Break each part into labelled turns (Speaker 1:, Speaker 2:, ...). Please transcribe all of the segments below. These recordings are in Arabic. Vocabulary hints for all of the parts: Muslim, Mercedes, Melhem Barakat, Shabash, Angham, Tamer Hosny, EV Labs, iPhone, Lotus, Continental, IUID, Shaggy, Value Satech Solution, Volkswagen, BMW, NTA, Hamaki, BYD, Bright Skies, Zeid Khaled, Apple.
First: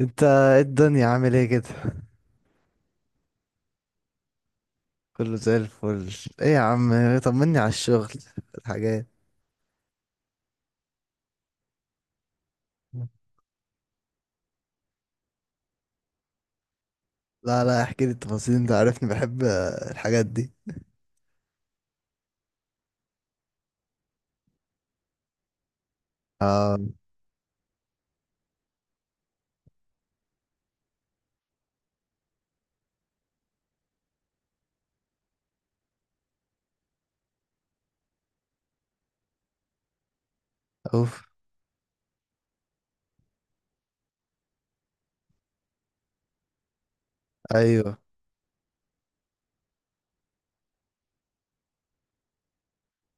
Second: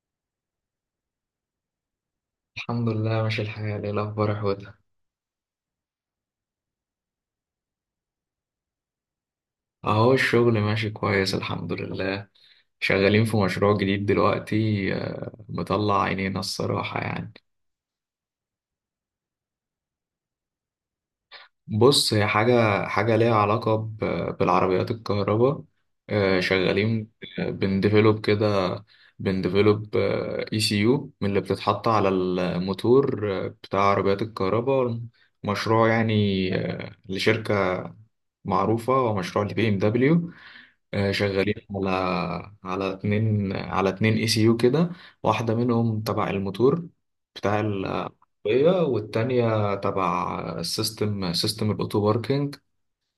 Speaker 1: انت ايه الدنيا عامل ايه كده؟
Speaker 2: الحمد لله، ماشي الحال. ايه الاخبار يا حوده؟
Speaker 1: كله زي الفل. ايه يا عم، طمني على الشغل، الحاجات.
Speaker 2: اهو الشغل ماشي كويس الحمد لله. شغالين في مشروع جديد دلوقتي، مطلع عينينا الصراحة يعني.
Speaker 1: لا، لا، احكي لي التفاصيل، انت عارفني بحب الحاجات دي.
Speaker 2: بص، هي حاجة ليها علاقة بالعربيات الكهرباء.
Speaker 1: اه.
Speaker 2: شغالين. بنديفلوب كده. بنديفلوب اي سي يو من اللي بتتحط على الموتور، بتاع عربيات الكهرباء. مشروع يعني لشركة معروفة، ومشروع لبي ام دبليو.
Speaker 1: اوف.
Speaker 2: شغالين على اتنين اي سي يو كده. واحدة منهم تبع الموتور بتاع
Speaker 1: ايوه.
Speaker 2: العربية، والتانية تبع السيستم، سيستم الأوتو باركينج.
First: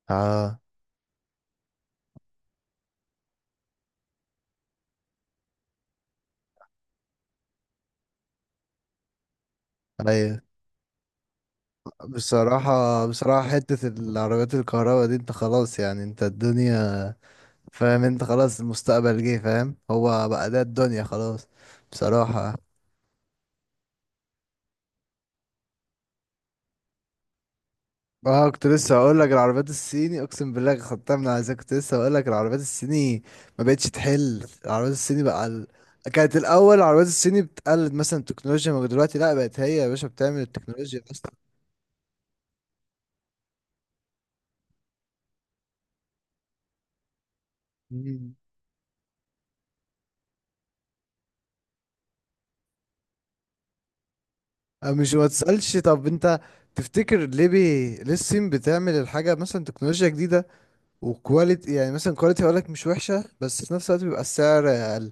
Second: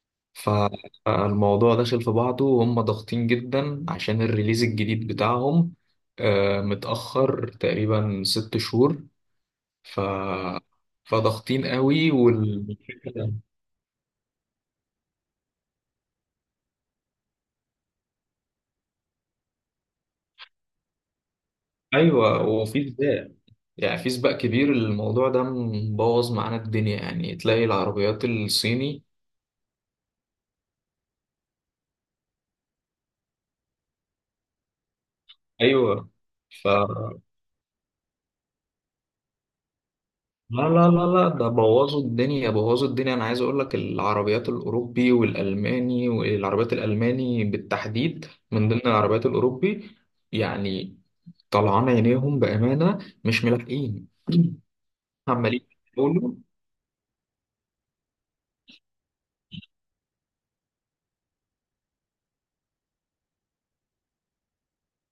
Speaker 1: اه.
Speaker 2: فالموضوع داخل في بعضه، وهم ضاغطين جدا عشان الريليز الجديد بتاعهم، متأخر تقريبا 6 شهور. ف
Speaker 1: ايوه.
Speaker 2: فضاغطين قوي
Speaker 1: بصراحة، بصراحة حتة العربيات الكهرباء دي، انت خلاص يعني، انت الدنيا فاهم، انت خلاص المستقبل جه، فاهم؟ هو بقى ده الدنيا خلاص
Speaker 2: ايوه،
Speaker 1: بصراحة.
Speaker 2: وفي زبالة يعني. في سباق كبير الموضوع ده، مبوظ معانا الدنيا، يعني تلاقي العربيات
Speaker 1: اه، كنت لسه
Speaker 2: الصيني،
Speaker 1: هقول لك العربيات الصيني، اقسم بالله خدتها من عايزك، كنت لسه هقول لك العربيات الصيني ما بقتش تحل. العربيات الصيني بقى
Speaker 2: ايوه.
Speaker 1: كانت
Speaker 2: ف
Speaker 1: الاول العربيات الصيني بتقلد مثلا التكنولوجيا، ما دلوقتي لا، بقت هي يا باشا بتعمل
Speaker 2: لا لا
Speaker 1: التكنولوجيا
Speaker 2: لا لا،
Speaker 1: اصلا.
Speaker 2: ده بوظوا الدنيا بوظوا الدنيا. انا عايز اقول لك العربيات الاوروبي والالماني، والعربيات الالماني بالتحديد
Speaker 1: مم.
Speaker 2: من ضمن العربيات الاوروبي يعني. طلعان عينيهم بامانه، مش ملاحقين.
Speaker 1: أه، مش ما
Speaker 2: عمالين
Speaker 1: تسالش. طب
Speaker 2: يحاولوا.
Speaker 1: انت تفتكر ليه، ليه الصين بتعمل الحاجه مثلا تكنولوجيا جديده وكواليتي، يعني مثلا كواليتي هقول لك مش وحشه، بس في نفس الوقت بيبقى السعر اقل؟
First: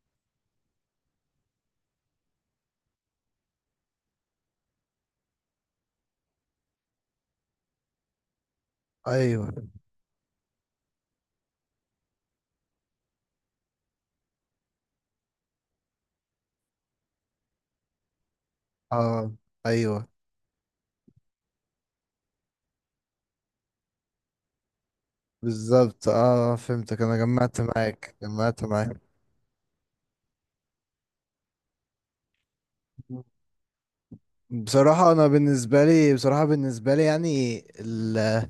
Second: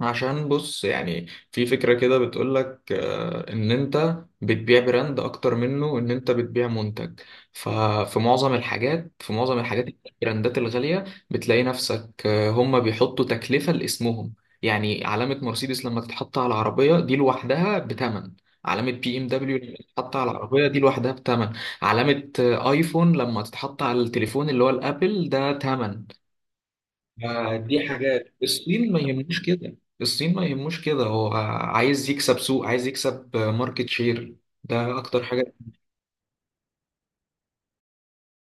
Speaker 2: عشان بص يعني، في فكرة كده بتقولك إن أنت بتبيع براند أكتر منه إن أنت بتبيع منتج. ففي معظم الحاجات، في
Speaker 1: ايوه.
Speaker 2: معظم الحاجات البراندات الغالية بتلاقي نفسك هما بيحطوا تكلفة لاسمهم. يعني علامة مرسيدس لما تتحط على العربية دي لوحدها بتمن. علامة بي ام
Speaker 1: اه.
Speaker 2: دبليو لما
Speaker 1: ايوه
Speaker 2: تتحط على العربية دي لوحدها بتمن. علامة ايفون لما تتحط على التليفون اللي هو الابل ده تمن.
Speaker 1: بالظبط، اه فهمتك، انا
Speaker 2: ما
Speaker 1: جمعت
Speaker 2: دي
Speaker 1: معاك،
Speaker 2: حاجات
Speaker 1: جمعت
Speaker 2: الصين ما
Speaker 1: معاك.
Speaker 2: يهموش كده، الصين ما يهموش كده. هو عايز يكسب سوق، عايز يكسب ماركت شير. ده
Speaker 1: بصراحة
Speaker 2: اكتر
Speaker 1: انا
Speaker 2: حاجة.
Speaker 1: بالنسبة لي، بصراحة بالنسبة لي يعني،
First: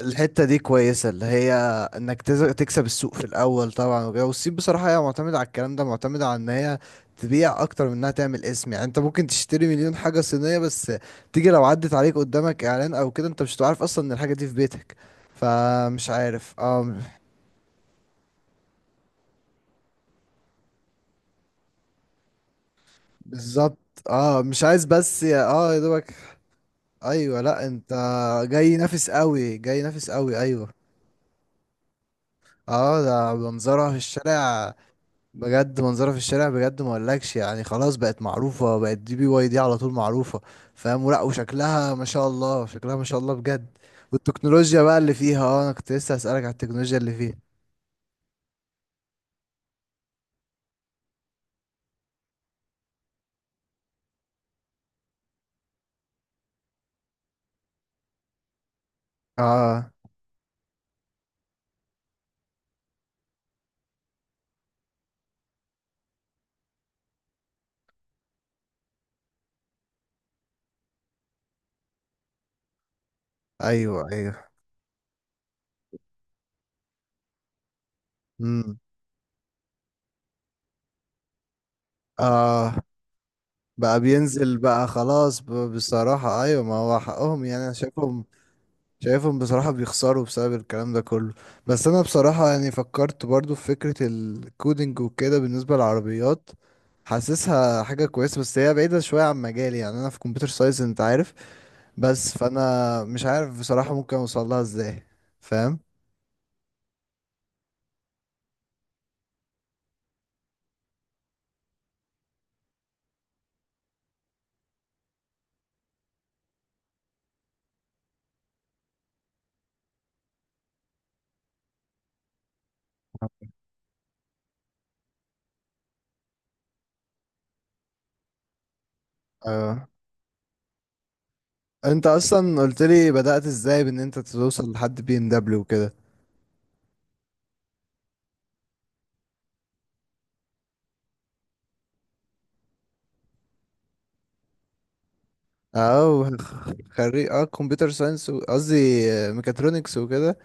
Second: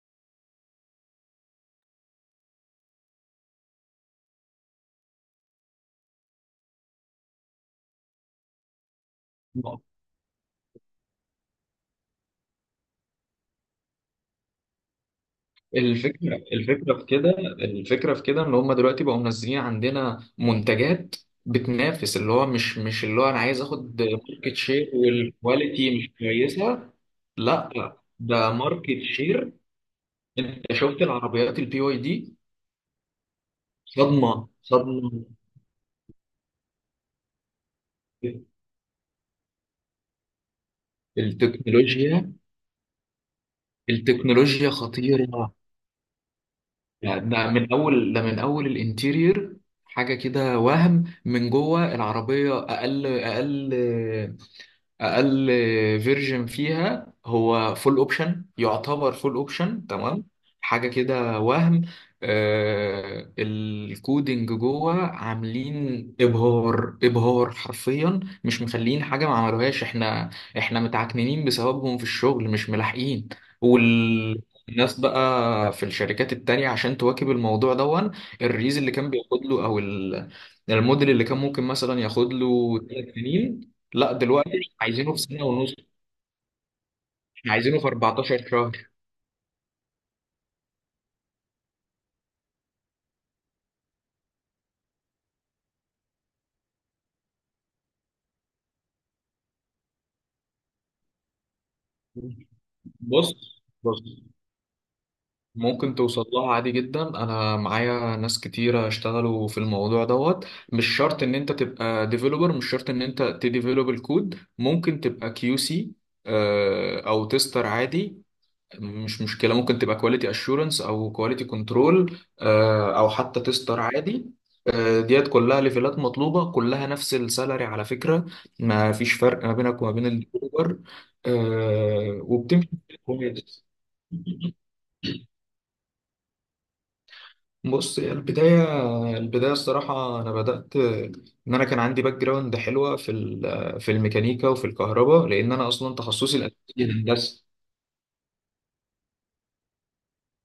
Speaker 1: الحتة دي كويسة، اللي هي انك تكسب السوق في الاول طبعا وكده. والصين بصراحة هي معتمدة على الكلام ده، معتمدة على ان هي تبيع اكتر من انها تعمل اسم. يعني انت ممكن تشتري مليون حاجة صينية، بس تيجي لو عدت عليك قدامك اعلان او كده انت مش هتعرف اصلا ان الحاجة دي في بيتك. فمش
Speaker 2: الفكرة
Speaker 1: عارف، اه.
Speaker 2: الفكرة في كده، ان هم دلوقتي بقوا منزلين عندنا منتجات بتنافس. اللي هو مش اللي هو انا عايز
Speaker 1: بالظبط.
Speaker 2: اخد
Speaker 1: اه،
Speaker 2: ماركت
Speaker 1: مش عايز
Speaker 2: شير
Speaker 1: بس، اه يا
Speaker 2: والكواليتي مش
Speaker 1: دوبك.
Speaker 2: كويسة،
Speaker 1: ايوه. لا،
Speaker 2: لا
Speaker 1: انت
Speaker 2: لا، ده
Speaker 1: جاي
Speaker 2: ماركت
Speaker 1: نافس
Speaker 2: شير.
Speaker 1: قوي، جاي نافس قوي،
Speaker 2: انت
Speaker 1: ايوه.
Speaker 2: شفت العربيات البي واي دي؟
Speaker 1: اه، ده منظرها في
Speaker 2: صدمة
Speaker 1: الشارع.
Speaker 2: صدمة.
Speaker 1: بجد منظرها في الشارع بجد، ما اقولكش يعني، خلاص بقت معروفة، بقت دي BYD على طول معروفة، فاهم ولا؟ وشكلها ما شاء
Speaker 2: التكنولوجيا،
Speaker 1: الله، شكلها ما شاء الله بجد.
Speaker 2: التكنولوجيا
Speaker 1: والتكنولوجيا بقى اللي
Speaker 2: خطيرة.
Speaker 1: فيها، اه انا كنت لسه هسألك على التكنولوجيا اللي
Speaker 2: يعني
Speaker 1: فيها.
Speaker 2: ده من أول الانتيرير حاجة كده، وهم من جوه العربية أقل أقل اقل فيرجن فيها، هو فول اوبشن يعتبر فول اوبشن
Speaker 1: اه.
Speaker 2: تمام. حاجه كده وهم آه الكودينج جوه، عاملين ابهار ابهار حرفيا، مش مخلين حاجه ما عملوهاش. احنا متعكنين بسببهم في الشغل، مش ملاحقين.
Speaker 1: ايوه. ايوه.
Speaker 2: والناس بقى في الشركات التانية عشان تواكب الموضوع دون.
Speaker 1: امم.
Speaker 2: الريز اللي كان بياخد له، الموديل اللي كان ممكن مثلا ياخد
Speaker 1: اه
Speaker 2: له 3 سنين،
Speaker 1: بقى
Speaker 2: لا دلوقتي
Speaker 1: بينزل بقى
Speaker 2: عايزينه في
Speaker 1: خلاص،
Speaker 2: سنة ونص.
Speaker 1: بصراحة ايوه، ما هو حقهم
Speaker 2: احنا
Speaker 1: يعني، انا
Speaker 2: عايزينه في
Speaker 1: شايفهم،
Speaker 2: 14 شهر.
Speaker 1: بصراحة بيخسروا بسبب الكلام ده كله. بس أنا بصراحة يعني فكرت برضو في فكرة الكودينج وكده بالنسبة للعربيات، حاسسها حاجة كويسة، بس هي بعيدة شوية عن مجالي. يعني أنا في كمبيوتر ساينس أنت عارف، بس فأنا مش
Speaker 2: بص
Speaker 1: عارف بصراحة ممكن
Speaker 2: بص،
Speaker 1: أوصلها إزاي. فاهم؟
Speaker 2: ممكن توصل لها عادي جدا. انا معايا ناس كتيرة اشتغلوا في الموضوع دوت. مش شرط ان انت تبقى ديفلوبر، مش شرط ان انت تديفلوب الكود، ممكن تبقى كيو سي او تستر عادي. مش مشكلة، ممكن تبقى كواليتي اشورنس او كواليتي كنترول، او حتى تستر عادي. ديت كلها ليفلات مطلوبة، كلها نفس السالري على فكرة. ما فيش فرق ما بينك
Speaker 1: أه،
Speaker 2: وما بين الاوبر،
Speaker 1: أنت أصلا
Speaker 2: وبتمشي
Speaker 1: قلت لي بدأت
Speaker 2: كويس.
Speaker 1: إزاي بإن أنت توصل لحد BMW وكده.
Speaker 2: بص، هي البداية، البداية الصراحة أنا بدأت إن أنا كان عندي باك جراوند حلوة في في الميكانيكا وفي الكهرباء، لأن أنا أصلا
Speaker 1: أه،
Speaker 2: تخصصي الأساسي
Speaker 1: خريج أه
Speaker 2: هندسة.
Speaker 1: كمبيوتر ساينس، قصدي ميكاترونكس وكده.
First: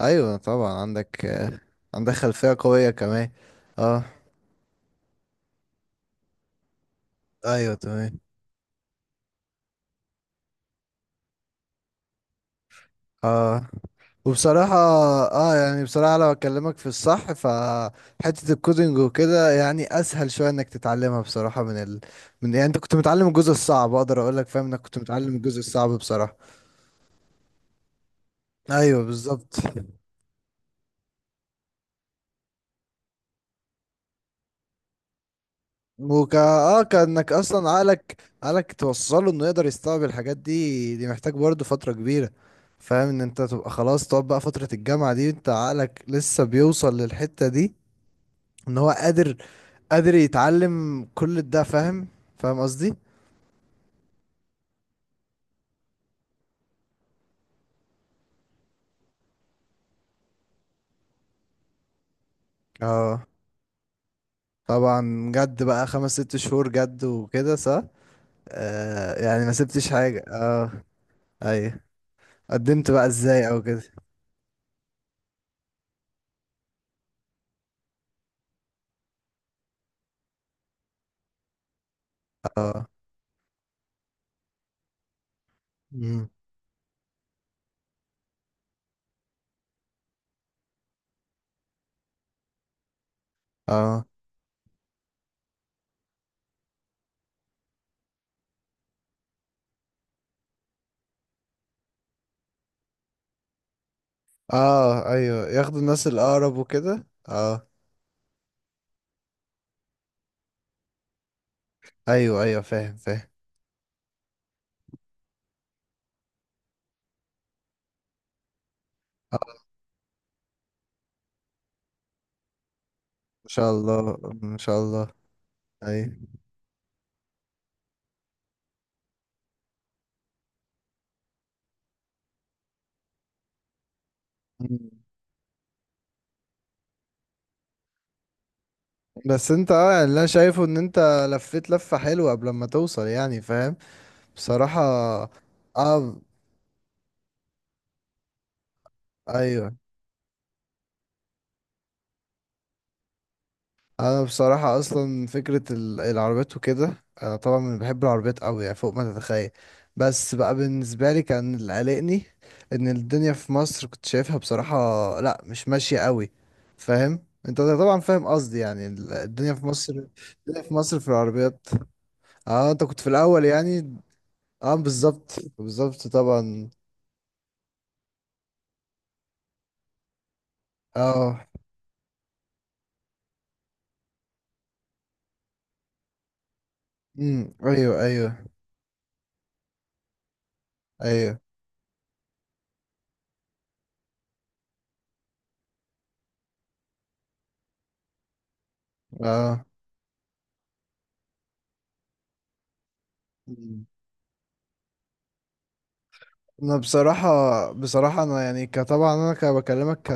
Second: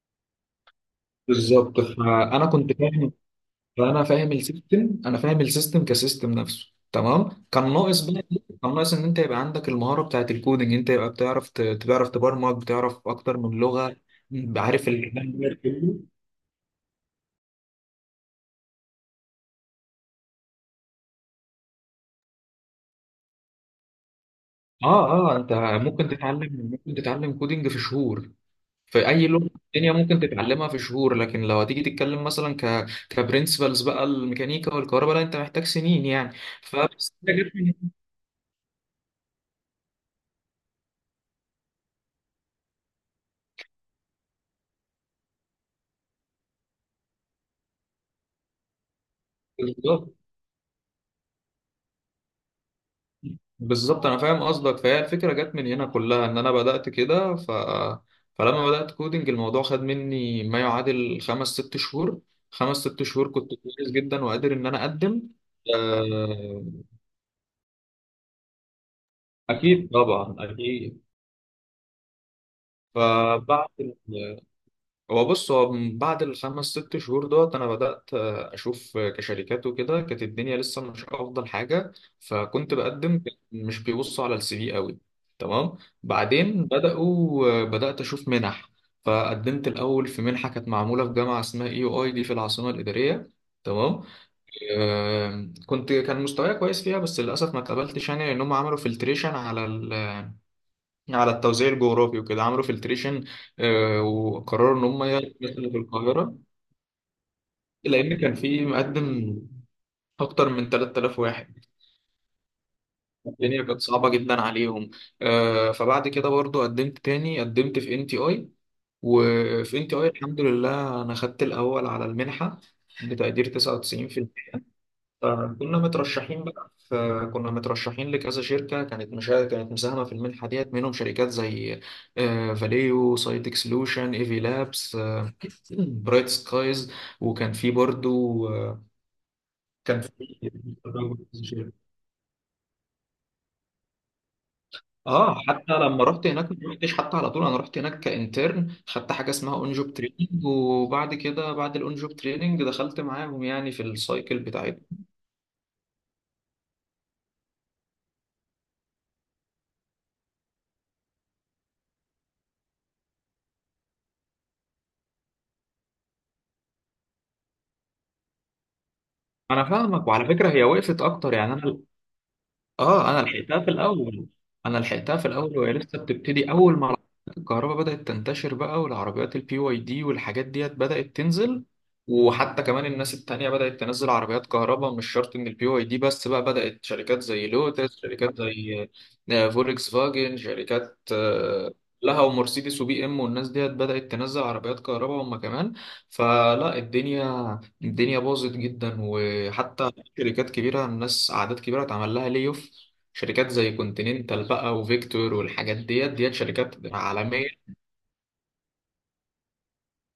Speaker 1: ايوه طبعا عندك
Speaker 2: بالظبط،
Speaker 1: عندك
Speaker 2: فأنا
Speaker 1: خلفية
Speaker 2: كنت
Speaker 1: قوية
Speaker 2: فاهم.
Speaker 1: كمان.
Speaker 2: فانا
Speaker 1: اه،
Speaker 2: فاهم السيستم، انا فاهم السيستم كسيستم نفسه تمام. كان
Speaker 1: ايوه
Speaker 2: ناقص
Speaker 1: تمام.
Speaker 2: بقى إيه؟ كان ناقص ان انت يبقى عندك المهاره بتاعت الكودينج، انت يبقى بتعرف بتعرف تبرمج، بتعرف اكتر من
Speaker 1: اه،
Speaker 2: لغه.
Speaker 1: وبصراحة
Speaker 2: عارف
Speaker 1: اه يعني بصراحة لو اكلمك في الصح، فحتة الكودينج وكده يعني اسهل شوية انك تتعلمها بصراحة من يعني انت كنت متعلم الجزء الصعب، اقدر اقول لك، فاهم؟ انك كنت
Speaker 2: اه
Speaker 1: متعلم
Speaker 2: اه انت
Speaker 1: الجزء الصعب
Speaker 2: ممكن
Speaker 1: بصراحة.
Speaker 2: تتعلم، ممكن تتعلم كودينج في شهور.
Speaker 1: ايوه
Speaker 2: في اي لغه
Speaker 1: بالظبط.
Speaker 2: في الدنيا ممكن تتعلمها في شهور. لكن لو هتيجي تتكلم مثلا كبرنسبلز بقى الميكانيكا والكهرباء، لا انت محتاج سنين يعني.
Speaker 1: وكا اه
Speaker 2: فبس انت
Speaker 1: كانك
Speaker 2: جبت من
Speaker 1: اصلا
Speaker 2: هنا.
Speaker 1: عقلك، توصله انه يقدر يستوعب الحاجات دي، دي محتاج برضه فترة كبيرة. فاهم؟ ان انت تبقى خلاص تقعد بقى فترة الجامعة دي، انت عقلك لسه بيوصل للحتة دي، ان هو قادر،
Speaker 2: بالظبط.
Speaker 1: يتعلم كل ده. فاهم؟ فاهم قصدي؟
Speaker 2: بالظبط، انا فاهم قصدك. فهي الفكره جت من هنا كلها، ان انا بدات كده فلما بدات كودنج الموضوع خد مني ما يعادل خمس ست شهور. خمس ست
Speaker 1: اه
Speaker 2: شهور كنت كويس جدا وقادر ان انا اقدم.
Speaker 1: طبعا، جد بقى خمس ست
Speaker 2: آه،
Speaker 1: شهور، جد وكده صح. آه يعني ما سبتش
Speaker 2: اكيد
Speaker 1: حاجة،
Speaker 2: طبعا
Speaker 1: اه.
Speaker 2: اكيد.
Speaker 1: ايوه. قدمت بقى ازاي او
Speaker 2: فبعد
Speaker 1: كده؟
Speaker 2: هو بص، هو من بعد الخمس ست شهور دوت انا بدات اشوف كشركات وكده. كانت الدنيا لسه مش افضل حاجه، فكنت
Speaker 1: اه.
Speaker 2: بقدم. مش بيبصوا على السي في قوي، تمام.
Speaker 1: مم.
Speaker 2: بعدين بداوا، بدات اشوف منح. فقدمت الاول في منحه كانت معموله في جامعه اسمها اي يو اي دي في العاصمه الاداريه، تمام.
Speaker 1: اه.
Speaker 2: كنت كان مستواي كويس فيها، بس للاسف ما اتقبلتش يعني. لان هم عملوا فلتريشن على على التوزيع الجغرافي وكده، عملوا فلتريشن، وقرروا ان هم
Speaker 1: اه. ايوه،
Speaker 2: يدخلوا في
Speaker 1: ياخدوا الناس
Speaker 2: القاهره،
Speaker 1: الاقرب وكده اه.
Speaker 2: لان كان في مقدم اكتر من 3000 واحد.
Speaker 1: ايوه ايوه، فاهم فاهم.
Speaker 2: الدنيا كانت صعبه جدا عليهم. فبعد كده برضو قدمت تاني، قدمت في ان تي اي.
Speaker 1: اه.
Speaker 2: وفي ان تي اي الحمد لله انا خدت الاول على المنحه بتقدير
Speaker 1: ان شاء الله، ان
Speaker 2: 99%.
Speaker 1: شاء الله. ايوه.
Speaker 2: فكنا مترشحين لكذا شركة كانت كانت مساهمة في المنحة ديت، منهم شركات زي فاليو سايتك سولوشن، ايفي
Speaker 1: مم.
Speaker 2: لابس، برايت سكايز. وكان في برضو
Speaker 1: بس انت، اه
Speaker 2: كان
Speaker 1: يعني، اللي انا
Speaker 2: في
Speaker 1: شايفه ان انت لفيت لفة حلوة قبل ما توصل، يعني فاهم؟ بصراحة.
Speaker 2: اه. حتى لما
Speaker 1: اه،
Speaker 2: رحت هناك ما رحتش حتى على طول. انا رحت هناك كانترن، خدت حاجه اسمها اون
Speaker 1: ايوه.
Speaker 2: جوب تريننج، وبعد كده بعد الاون جوب تريننج دخلت معاهم يعني في
Speaker 1: انا
Speaker 2: السايكل
Speaker 1: بصراحه
Speaker 2: بتاعتهم.
Speaker 1: اصلا فكره العربيات وكده، انا طبعا من بحب العربيات قوي، يعني فوق ما تتخيل. بس بقى بالنسبه لي كان اللي قلقني ان الدنيا في مصر كنت شايفها بصراحه لا، مش ماشيه قوي. فاهم؟ انت طبعا فاهم قصدي يعني، الدنيا
Speaker 2: انا
Speaker 1: في مصر،
Speaker 2: فاهمك، وعلى فكره
Speaker 1: الدنيا
Speaker 2: هي
Speaker 1: في مصر
Speaker 2: وقفت
Speaker 1: في
Speaker 2: اكتر يعني
Speaker 1: العربيات.
Speaker 2: انا.
Speaker 1: اه انت كنت في
Speaker 2: اه، انا
Speaker 1: الاول
Speaker 2: لحقتها في
Speaker 1: يعني.
Speaker 2: الاول،
Speaker 1: اه
Speaker 2: انا لحقتها في
Speaker 1: بالظبط.
Speaker 2: الاول وهي لسه
Speaker 1: بالظبط
Speaker 2: بتبتدي.
Speaker 1: طبعا.
Speaker 2: اول ما الكهرباء بدات تنتشر بقى، والعربيات البي واي دي والحاجات ديت بدات
Speaker 1: اه.
Speaker 2: تنزل. وحتى كمان الناس التانية بدأت تنزل عربيات كهرباء، مش شرط إن البي واي دي بس، بقى بدأت شركات
Speaker 1: امم.
Speaker 2: زي
Speaker 1: ايوه.
Speaker 2: لوتس،
Speaker 1: ايوه.
Speaker 2: شركات زي فولكس فاجن، شركات
Speaker 1: ايوه.
Speaker 2: لها، ومرسيدس وبي ام، والناس ديت بدأت تنزل عربيات كهرباء هم كمان. فلا، الدنيا باظت جدا.
Speaker 1: اه.
Speaker 2: وحتى شركات كبيرة، الناس أعداد كبيرة اتعمل لها لي اوف، شركات زي
Speaker 1: مم.
Speaker 2: كونتيننتال بقى، وفيكتور والحاجات ديت شركات
Speaker 1: انا بصراحه،
Speaker 2: عالمية.
Speaker 1: بصراحه انا يعني كطبعا انا كبكلمك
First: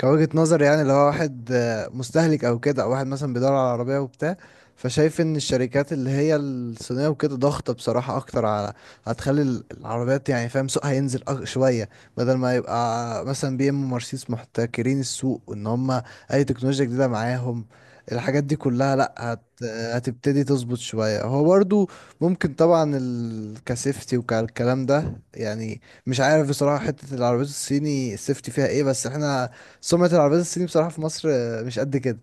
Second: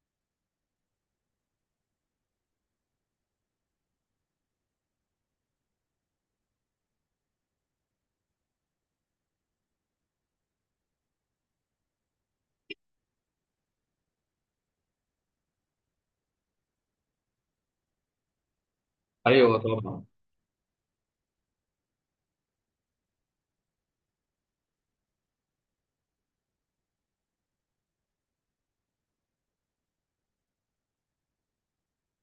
Speaker 1: كوجهة نظر، يعني لو واحد مستهلك او كده، او واحد مثلا بيدور على عربية وبتاع، فشايف ان الشركات اللي هي الصينية وكده ضغطة بصراحة اكتر، على هتخلي العربيات يعني، فاهم؟ سوقها ينزل شوية، بدل ما يبقى مثلا بي ام ومرسيدس محتكرين السوق، ان هم اي تكنولوجيا جديدة معاهم الحاجات دي كلها. لا،
Speaker 2: أيوة طبعا.
Speaker 1: هتبتدي تظبط شوية. هو برضو ممكن طبعا كسيفتي وكالكلام ده، يعني مش عارف بصراحة حتة العربيات الصيني السيفتي فيها ايه، بس احنا سمعة العربيات الصيني بصراحة في مصر مش قد كده،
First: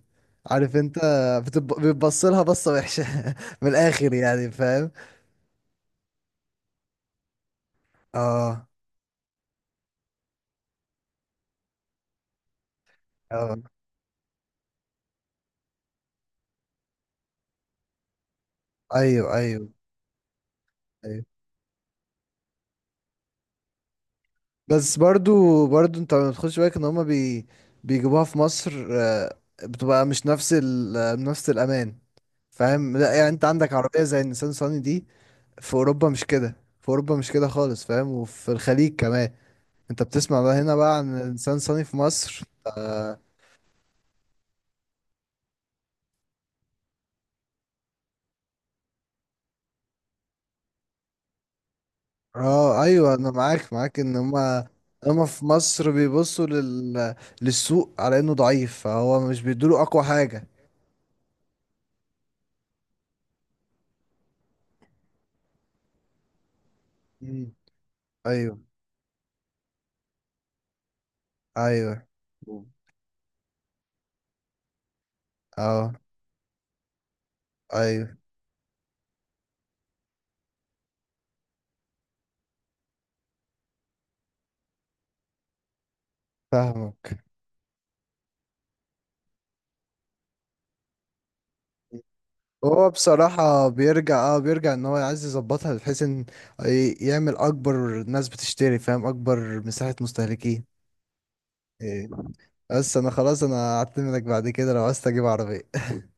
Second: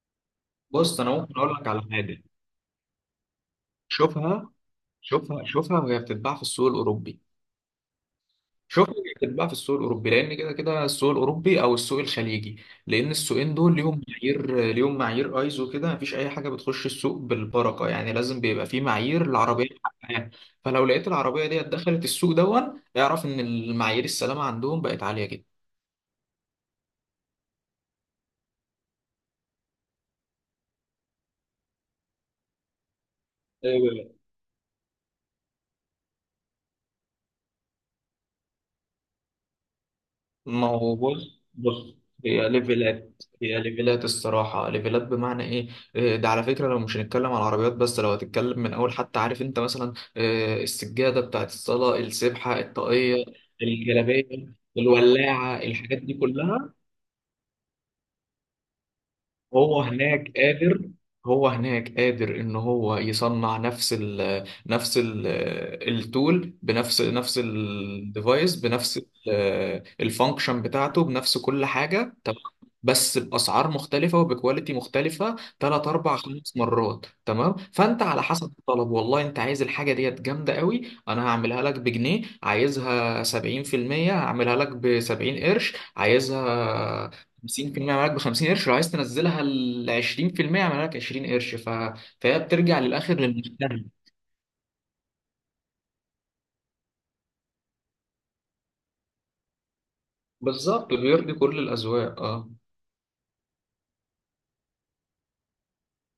Speaker 1: عارف انت؟
Speaker 2: بص، أنا ممكن أقول لك على حاجة.
Speaker 1: بتبص لها بصة وحشة من الآخر يعني،
Speaker 2: شوفها،
Speaker 1: فاهم؟
Speaker 2: شوفها شوفها وهي بتتباع في السوق الأوروبي.
Speaker 1: اه.
Speaker 2: شوف يكتب بقى في السوق الاوروبي، لان كده كده السوق الاوروبي او السوق الخليجي، لان السوقين
Speaker 1: اه.
Speaker 2: دول ليهم معايير، ليهم معايير ايزو كده. مفيش اي حاجه بتخش السوق بالبركه يعني، لازم بيبقى في معايير
Speaker 1: ايوه.
Speaker 2: العربيه
Speaker 1: ايوه.
Speaker 2: حقها. فلو لقيت
Speaker 1: ايوه.
Speaker 2: العربيه ديت دخلت السوق دون، اعرف ان المعايير السلامه عندهم
Speaker 1: بس
Speaker 2: بقت عاليه
Speaker 1: برضو، برضو انت ما تخش بالك ان هما، بيجيبوها في مصر بتبقى مش نفس ال... آه، نفس الأمان. فاهم؟ لا يعني، انت عندك عربية
Speaker 2: جدا.
Speaker 1: زي النيسان صاني دي، في أوروبا مش كده، في أوروبا مش كده خالص، فاهم؟ وفي الخليج كمان. انت بتسمع بقى
Speaker 2: ما
Speaker 1: هنا
Speaker 2: هو
Speaker 1: بقى عن
Speaker 2: بص
Speaker 1: النيسان صاني
Speaker 2: بص،
Speaker 1: في مصر
Speaker 2: هي
Speaker 1: آه.
Speaker 2: ليفلات هي ليفلات الصراحة، ليفلات بمعنى ايه؟ ده على فكرة لو مش هنتكلم على العربيات بس، لو هتتكلم من اول، حتى عارف انت مثلا السجادة بتاعت الصلاة، السبحة،
Speaker 1: اه، ايوه
Speaker 2: الطاقية،
Speaker 1: انا معاك، معاك ان
Speaker 2: الجلابية،
Speaker 1: هما، هما في
Speaker 2: الولاعة،
Speaker 1: مصر
Speaker 2: الحاجات دي
Speaker 1: بيبصوا
Speaker 2: كلها.
Speaker 1: للسوق على انه ضعيف، فهو مش بيدوله
Speaker 2: هو
Speaker 1: اقوى
Speaker 2: هناك
Speaker 1: حاجة.
Speaker 2: قادر هو هناك قادر ان هو يصنع نفس ال التول، بنفس
Speaker 1: مم.
Speaker 2: الديفايس،
Speaker 1: ايوه
Speaker 2: بنفس الفانكشن بتاعته، بنفس كل
Speaker 1: ايوه.
Speaker 2: حاجه تمام. بس باسعار مختلفه وبكواليتي مختلفه، ثلاث
Speaker 1: اه.
Speaker 2: اربع خمس مرات تمام. فانت
Speaker 1: ايوه
Speaker 2: على حسب الطلب، والله انت عايز الحاجه ديت جامده قوي، انا هعملها لك بجنيه. عايزها 70%، هعملها لك ب 70 قرش. عايزها
Speaker 1: فاهمك.
Speaker 2: 50%، معاك ب 50 قرش. لو عايز تنزلها ل 20%، معاك 20 قرش. فهي بترجع
Speaker 1: هو
Speaker 2: للاخر
Speaker 1: بصراحة
Speaker 2: للمشتري.
Speaker 1: بيرجع، ان هو عايز يظبطها بحيث ان يعمل اكبر ناس بتشتري، فاهم؟ اكبر مساحة مستهلكين.
Speaker 2: بالظبط بيرضي كل
Speaker 1: إيه.
Speaker 2: الاذواق اه.
Speaker 1: بس انا خلاص، انا هعتمدك بعد كده لو عايز تجيب عربية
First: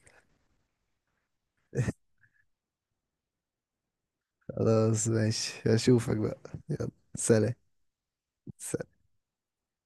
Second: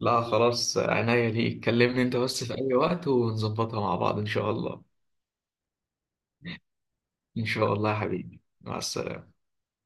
Speaker 2: لا خلاص، عناية ليك، كلمني انت بس في اي وقت ونظبطها مع بعض ان شاء الله.
Speaker 1: خلاص ماشي، اشوفك بقى.
Speaker 2: ان
Speaker 1: سلام.
Speaker 2: شاء الله يا حبيبي، مع السلامة.